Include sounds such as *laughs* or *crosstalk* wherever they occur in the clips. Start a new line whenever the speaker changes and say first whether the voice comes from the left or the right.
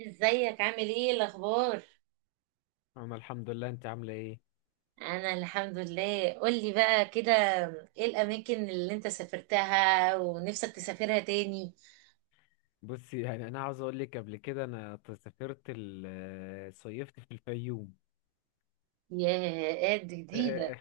right: ازيك عامل ايه الاخبار؟
left: انا الحمد لله. انت عامله ايه؟
right: انا الحمد لله. قولي بقى كده، ايه الاماكن اللي انت سافرتها ونفسك تسافرها تاني؟
left: بصي، يعني انا عاوز اقول لك، قبل كده انا سافرت صيفت في الفيوم.
right: يا قد
left: *laughs* اه آه.
right: جديده.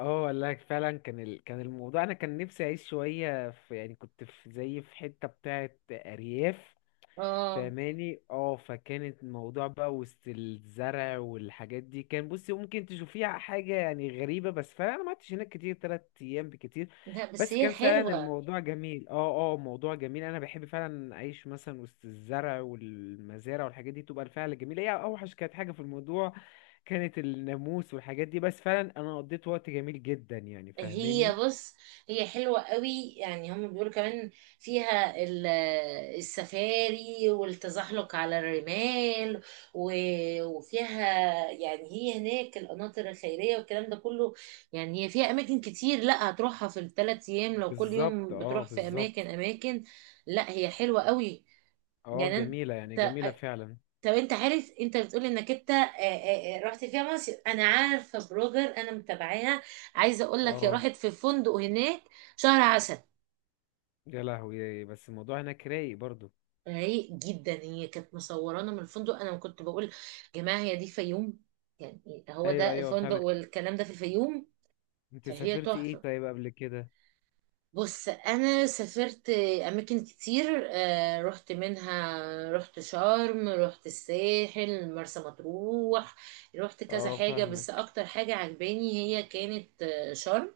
left: اه والله فعلا كان الموضوع انا كان نفسي اعيش شويه في، يعني كنت في زي في حته بتاعه ارياف،
right: اه.
left: فاهماني؟ اه، فكانت الموضوع بقى وسط الزرع والحاجات دي، كان، بصي، ممكن تشوفيها حاجة يعني غريبة، بس فعلا انا ما قعدتش هناك كتير، تلات ايام بكتير.
right: لا بس
left: بس
right: هي
left: كان فعلا
right: حلوه.
left: الموضوع جميل، اه موضوع جميل. انا بحب فعلا اعيش مثلا وسط الزرع والمزارع والحاجات دي، تبقى الفعل جميل. هي اوحش كانت حاجة في الموضوع كانت الناموس والحاجات دي، بس فعلا انا قضيت وقت جميل جدا يعني،
right: هي
left: فاهماني؟
right: بص، هي حلوة قوي يعني. هم بيقولوا كمان فيها السفاري والتزحلق على الرمال، وفيها يعني، هي هناك القناطر الخيرية والكلام ده كله. يعني هي فيها أماكن كتير، لا هتروحها في الثلاث أيام لو كل
left: بالظبط
right: يوم
left: اه
right: بتروح في
left: بالظبط
right: أماكن. لا هي حلوة قوي
left: اه،
right: يعني.
left: جميلة يعني،
right: أنت
left: جميلة فعلا.
right: طب انت عارف، انت بتقول انك انت رحت فيها مصيف. انا عارفه بلوجر انا متابعاها، عايزه اقول لك هي
left: اه.
right: راحت في فندق هناك شهر عسل.
left: يا لهوي، بس الموضوع هناك رايق برضو.
right: رايق جدا. هي كانت مصورانا من الفندق، انا كنت بقول يا جماعه هي دي فيوم؟ يعني هو
left: ايوه
right: ده
left: ايوه،
right: الفندق
left: فاهمك.
right: والكلام ده في الفيوم.
left: انت
right: فهي
left: سافرتي ايه
right: تحفه.
left: طيب قبل كده؟
right: بص انا سافرت اماكن كتير. رحت منها، رحت شرم، رحت الساحل، مرسى مطروح، رحت كذا
left: اه
right: حاجة. بس
left: فاهمك.
right: اكتر حاجة عجباني هي كانت شرم.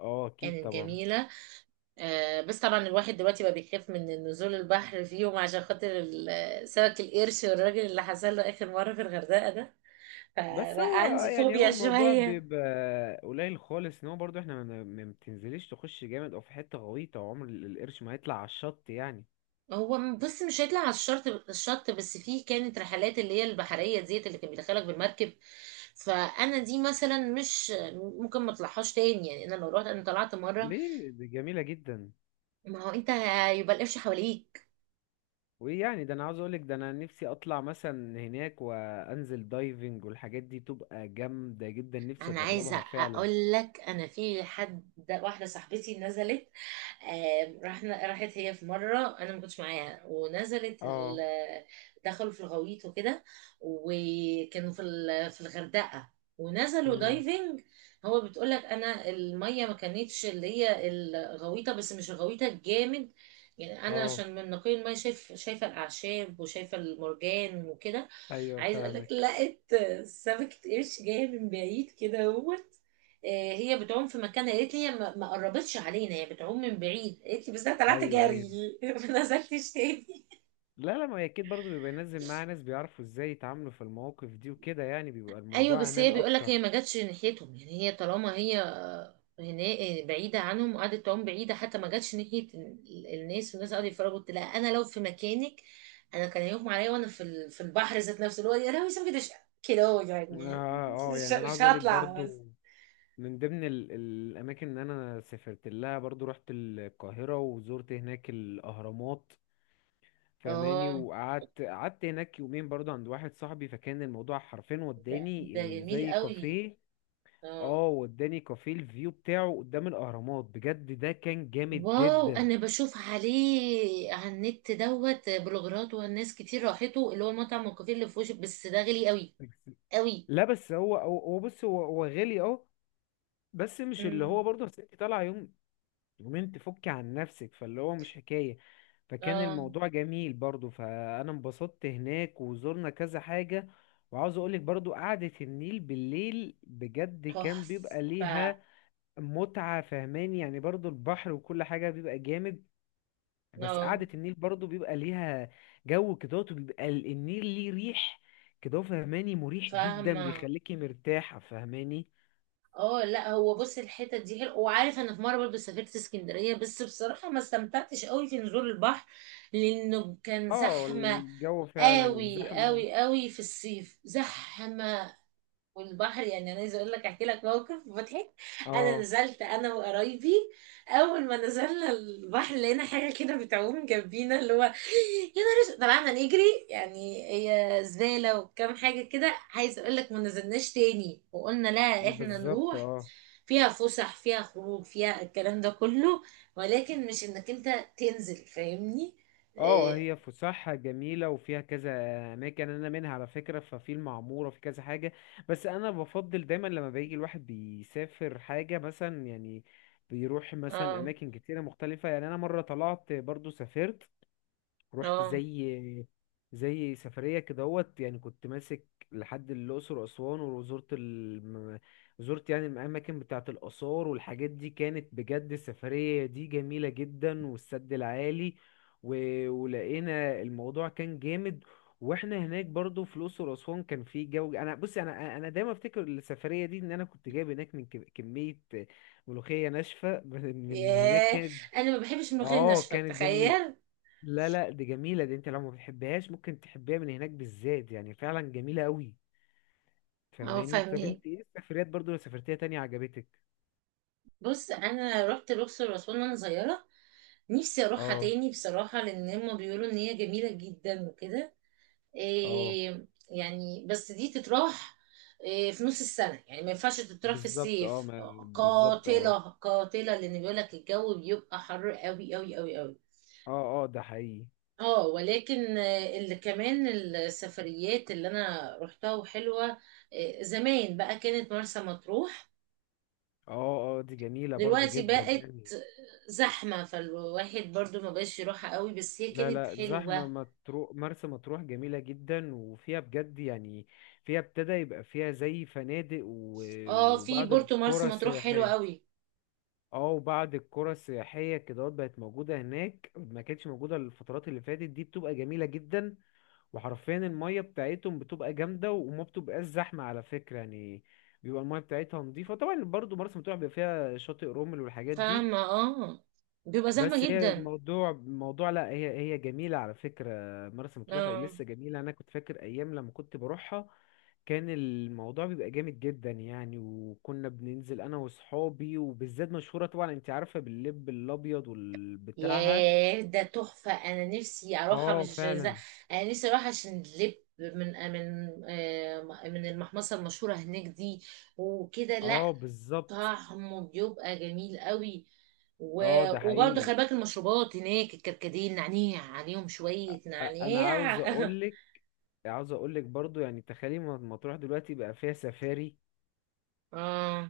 left: اه اكيد
right: كانت
left: طبعا.
right: جميلة. بس طبعا الواحد دلوقتي بقى بيخاف من نزول البحر فيهم عشان خاطر سمك القرش، والراجل اللي حصل له اخر مرة في الغردقة ده.
left: بس
right: فبقى
left: هو
right: عندي
left: يعني، هو
right: فوبيا
left: الموضوع
right: شوية.
left: بيبقى قليل خالص، ان هو برضو احنا ما بتنزليش تخش جامد او في حته غويطه، وعمر القرش ما هيطلع على الشط يعني.
right: هو بص، مش هيطلع على الشط بس، فيه كانت رحلات اللي هي البحرية ديت اللي كان بيدخلك بالمركب. فانا دي مثلا مش ممكن ما اطلعهاش تاني يعني، انا لو رحت انا طلعت مرة.
left: ليه؟ دي جميله جدا.
right: ما هو انت هيبقى القفش حواليك.
left: وايه يعني؟ ده انا عاوز اقولك، ده انا نفسي اطلع مثلا هناك وانزل دايفنج والحاجات دي، تبقى جامده جدا، نفسي
right: انا عايزه
left: اجربها فعلا.
right: اقول لك، انا في حد، واحده صاحبتي نزلت. رحنا، راحت هي في مره انا ما كنتش معاها، ونزلت
left: اه.
right: دخلوا في الغويط وكده، وكانوا في في الغردقه، ونزلوا
left: امم.
right: دايفنج. هو بتقول لك انا الميه ما كانتش اللي هي الغويطه، بس مش الغويطه الجامد يعني. انا
left: اه.
right: عشان من نقي الميه شايف، شايفه الاعشاب وشايفه المرجان وكده.
left: ايوه
right: عايزه اقول لك،
left: فاهمك.
right: لا، سمكة قرش جاية من بعيد كده اهوت. هي بتعوم في مكان، قالت لي هي ما قربتش علينا، هي بتعوم من بعيد قالت لي، بس انا طلعت
left: ايوه ايوه.
right: جري *laughs* ما نزلتش تاني.
left: لا لا، ما هي اكيد برضه بيبقى ينزل معاه ناس بيعرفوا ازاي يتعاملوا في المواقف دي وكده، يعني بيبقى
right: ايوه
left: الموضوع
right: بس
left: امان
right: هي بيقول
left: اكتر،
right: لك
left: اه.
right: هي ما جاتش ناحيتهم يعني، هي طالما هي هنا، بعيده عنهم وقعدت تعوم بعيده، حتى ما جاتش ناحيه الناس، والناس قعدوا يتفرجوا. قلت لها انا لو في مكانك انا كان هيغمى عليا، وانا في في البحر ذات نفسه اللي هو، يا لهوي سمكة قرش كده هو يعني.
left: اه آه،
right: مش
left: يعني انا عاوز
right: مش
left: اقولك
right: هطلع بس.
left: برضه، من ضمن الاماكن اللي انا سافرت لها برضه، رحت القاهره وزرت هناك الاهرامات. فماني،
right: اه،
left: وقعدت هناك يومين برضه عند واحد صاحبي، فكان الموضوع حرفيا
right: ده,
left: وداني
right: ده
left: إيه،
right: جميل
left: زي
right: قوي.
left: كافيه.
right: اه.
left: اه، وداني كافيه الفيو بتاعه قدام الاهرامات، بجد ده كان جامد
right: واو
left: جدا.
right: انا بشوف عليه على النت دوت بلوجرات والناس كتير راحته، اللي هو مطعم الكافيه اللي في وشك، بس ده غالي قوي.
left: لا بس هو، هو بص، هو غالي، اه. بس مش اللي هو
right: امم.
left: برضه، أصل انت طالعه يوم يومين تفكي عن نفسك، فاللي هو مش حكايه. فكان
right: اه.
left: الموضوع جميل برضه، فانا انبسطت هناك وزرنا كذا حاجه. وعاوز اقولك برضه قعدة النيل بالليل بجد كان بيبقى
right: تحفه.
left: ليها متعة، فهماني يعني. برضه البحر وكل حاجة بيبقى جامد، بس
right: اه.
left: قعدة النيل برضه بيبقى ليها جو كده، وبيبقى النيل ليه ريح كده، فهماني، مريح جدا،
right: فاهمه.
left: بيخليكي مرتاحة، فهماني.
right: اه لا، هو بص، الحته دي حلوه. وعارف انا في مره برضه سافرت اسكندريه، بس بصراحه ما استمتعتش قوي في نزول البحر لانه كان
left: اه
right: زحمه
left: الجو فعلا
right: قوي
left: زحمة.
right: قوي قوي في الصيف زحمه. والبحر يعني، انا عايزه اقول لك، احكي لك موقف مضحك. انا
left: اه
right: نزلت انا وقرايبي، اول ما نزلنا البحر لقينا حاجه كده بتعوم جنبينا اللي هو، يا نهار أسود. طلعنا نجري. يعني هي زباله وكام حاجه كده. عايزه اقول لك ما نزلناش تاني وقلنا لا احنا
left: بالظبط
right: نروح.
left: اه.
right: فيها فسح، فيها خروج، فيها الكلام ده كله، ولكن مش انك انت تنزل، فاهمني؟
left: اه
right: إيه.
left: هي فسحة جميلة وفيها كذا أماكن، أنا منها على فكرة ففي المعمورة، في كذا حاجة. بس أنا بفضل دايما لما بيجي الواحد بيسافر حاجة مثلا، يعني بيروح مثلا
right: اه.
left: أماكن كتيرة مختلفة. يعني أنا مرة طلعت برضو، سافرت، رحت
right: اه.
left: زي زي سفرية كدهوت، يعني كنت ماسك لحد الأقصر وأسوان، زرت يعني الأماكن بتاعة الآثار والحاجات دي، كانت بجد السفرية دي جميلة جدا، والسد العالي، و... ولقينا الموضوع كان جامد. واحنا هناك برضو في الأقصر وأسوان كان في جو. انا بصي، انا دايما افتكر السفرية دي ان انا كنت جايب هناك من كمية ملوخية ناشفة *laughs* من هناك،
right: ياه،
left: كانت
right: انا ما بحبش الملوخيه
left: اه
right: الناشفه،
left: كانت جميلة.
right: تخيل.
left: لا لا دي جميلة، دي انت لو ما بتحبهاش ممكن تحبيها من هناك بالذات، يعني فعلا جميلة قوي.
right: اه
left: فاهماني؟ طب
right: فاهمه.
left: انت ايه السفريات برضو لو سافرتيها تانية عجبتك؟
right: بص انا رحت الاقصر واسوان وانا صغيره، نفسي اروحها
left: اه.
right: تاني بصراحه، لان هما بيقولوا ان هي جميله جدا وكده.
left: اه
right: إيه يعني، بس دي تتراح إيه في نص السنه يعني، ما ينفعش تتراح في
left: بالظبط، اه
right: الصيف.
left: ما بالظبط اه.
right: قاتله قاتله. لان بيقول لك الجو بيبقى حر قوي.
left: اه. اه ده حقيقي.
right: اه ولكن اللي كمان السفريات اللي انا رحتها وحلوه، زمان بقى، كانت مرسى مطروح.
left: اه، اه دي جميلة برضو
right: دلوقتي
left: جدا
right: بقت
left: يعني.
right: زحمة فالواحد برضو ما بقاش يروحها قوي، بس هي
left: لا
right: كانت
left: لا، زحمة
right: حلوة.
left: مطروح، مرسى مطروح جميلة جدا وفيها بجد يعني، فيها ابتدى يبقى فيها زي فنادق
right: اه، في
left: وبعض
right: بورتو مارس
left: القرى
right: مطروح حلوة
left: سياحية.
right: قوي.
left: اه وبعد القرى السياحية كده بقت موجودة هناك، ما كانتش موجودة الفترات اللي فاتت دي، بتبقى جميلة جدا. وحرفيا المية بتاعتهم بتبقى جامدة وما بتبقاش زحمة على فكرة يعني، بيبقى المية بتاعتها نظيفة. طبعا برضو مرسى مطروح بيبقى فيها شاطئ رمل والحاجات دي.
right: فاهمة اه. بيبقى
left: بس
right: زحمة
left: هي
right: جدا.
left: الموضوع، لا هي جميلة على فكرة. مرسى مطروح
right: اه.
left: لسه جميلة، أنا كنت فاكر أيام لما كنت بروحها كان الموضوع بيبقى جامد جدا يعني، وكنا بننزل انا وصحابي، وبالذات مشهورة طبعا انت عارفة باللب الابيض والبتاعها.
right: ياه ده تحفة، انا نفسي اروحها
left: اه
right: مش ز...
left: فعلا.
right: انا نفسي اروح عشان لب، من من المحمصة المشهورة هناك دي وكده. لا،
left: اه بالظبط.
right: طعمه بيبقى جميل قوي. و...
left: اه ده
right: وبرضه خلي
left: حقيقي.
right: بالك، المشروبات هناك الكركديه، النعناع عليهم شوية
left: انا عاوز
right: نعناع. *laughs*
left: اقولك، عاوز اقولك برضو، يعني تخيلي ما تروح دلوقتي بقى فيها سفاري.
right: اه.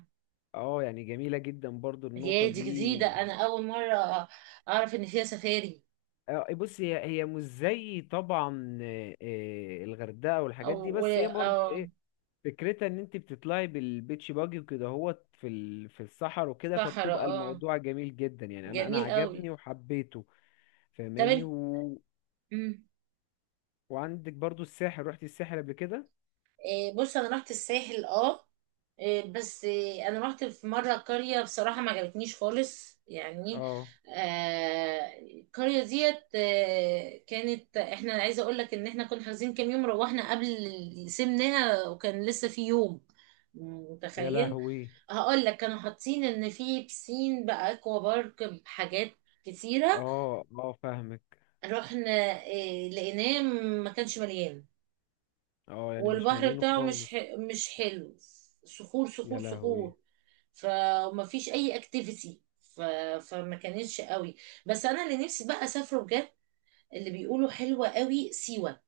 left: اه، يعني جميلة جدا برضو النقطة
right: هي دي
left: دي.
right: جديدة، انا اول مرة اعرف ان فيها سفاري.
left: آه، بص هي مش زي طبعا الغردقة
right: او.
left: والحاجات دي،
right: و...
left: بس هي برضو
right: اه.
left: إيه، فكرتها ان انت بتطلعي بالبيتش باجي وكده هوت في الصحر وكده،
right: صحراء
left: فبتبقى
right: اه،
left: الموضوع جميل جدا يعني، انا
right: جميل قوي.
left: عجبني وحبيته.
right: طب
left: فاهماني؟
right: انت. مم.
left: وعندك برضو الساحل، رحتي الساحل قبل كده؟
right: إيه، بص انا رحت الساحل اه. إيه، بس إيه، انا رحت في مره قريه بصراحه ما عجبتنيش خالص يعني.
left: اه.
right: آه القريه ديت آه كانت، احنا عايزه اقول لك ان احنا كنا حاجزين كام يوم، روحنا قبل، سيبناها وكان لسه في يوم.
left: يا
right: متخيل؟
left: لهوي.
right: هقول لك، كانوا حاطين ان في بسين، باكوا بارك، بحاجات كتيره.
left: اه اه فاهمك.
right: رحنا، إيه، لقيناه ما كانش مليان.
left: اه يعني مش
right: والبحر
left: مالينه
right: بتاعه
left: خالص.
right: مش حلو، صخور
left: يا
right: صخور
left: لهوي.
right: صخور فما فيش اي اكتيفيتي. فما كانتش قوي. بس انا اللي نفسي بقى اسافره بجد، اللي بيقولوا حلوة قوي، سيوة.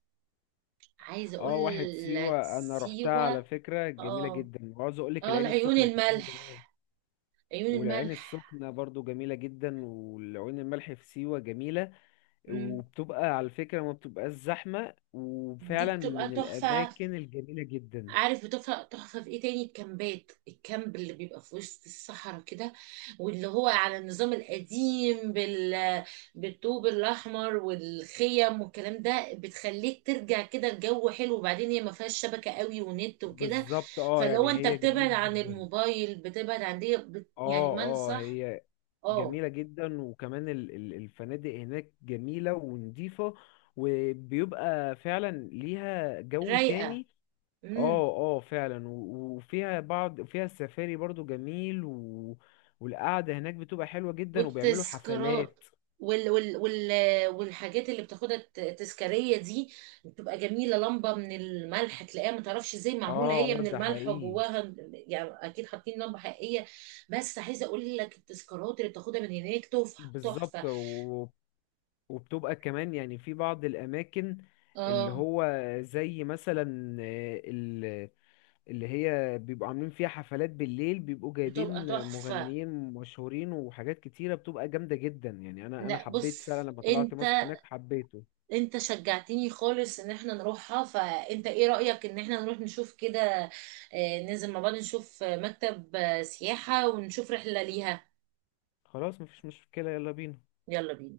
right: عايزة اقول
left: اه، واحد
right: لك
left: سيوة انا رحتها على
right: سيوة.
left: فكرة جميلة
right: اه.
left: جدا، وعاوز اقول لك
right: اه
left: العين
right: العيون
left: السخنة كمان جميلة.
right: الملح، عيون
left: والعين
right: الملح.
left: السخنة برضو جميلة جدا، والعين الملح في سيوة جميلة.
right: مم.
left: وبتبقى على فكرة ما بتبقاش زحمة
right: دي
left: وفعلا
right: بتبقى
left: من
right: تحفة.
left: الأماكن الجميلة جدا.
right: عارف بتفرق تحفة في ايه تاني؟ الكامبات، الكامب اللي بيبقى في وسط الصحراء كده، واللي هو على النظام القديم بالطوب الأحمر والخيم والكلام ده، بتخليك ترجع كده، الجو حلو، وبعدين هي ما فيهاش شبكة قوي ونت وكده.
left: بالظبط اه،
right: فلو
left: يعني
right: انت
left: هي
right: بتبعد
left: جميلة
right: عن
left: جدا.
right: الموبايل بتبعد عن دي. يعني
left: اه.
right: ما
left: اه
right: انصح.
left: هي
right: اه.
left: جميلة جدا. وكمان الفنادق هناك جميلة ونضيفة، وبيبقى فعلا ليها جو
right: رايقة.
left: تاني.
right: امم.
left: اه. اه فعلا. وفيها بعض، فيها السفاري برضو جميل، والقعدة هناك بتبقى حلوة جدا وبيعملوا
right: والتذكارات،
left: حفلات.
right: وال والحاجات اللي بتاخدها التذكارية دي، بتبقى جميلة. لمبة من الملح تلاقيها ما تعرفش ازاي
left: اه
right: معمولة، هي
left: آه،
right: من
left: ده
right: الملح
left: حقيقي.
right: وجواها يعني اكيد حاطين لمبة حقيقية. بس عايزة اقول لك التذكارات اللي بتاخدها من هناك تحفة
left: بالظبط.
right: تحفة.
left: وبتبقى كمان يعني في بعض الأماكن اللي
right: اه.
left: هو زي مثلا اللي هي بيبقوا عاملين فيها حفلات بالليل، بيبقوا
right: بتبقى
left: جايبين
right: تحفة.
left: مغنيين مشهورين وحاجات كتيرة بتبقى جامدة جدا يعني. أنا
right: لا
left: حبيت
right: بص
left: فعلا لما طلعت مصيف
right: انت،
left: هناك، حبيته.
right: انت شجعتني خالص ان احنا نروحها، فانت ايه رأيك ان احنا نروح نشوف كده، ننزل مع بعض، نشوف مكتب سياحة، ونشوف رحلة ليها؟
left: خلاص مفيش مشكلة، يلا بينا.
right: يلا بينا.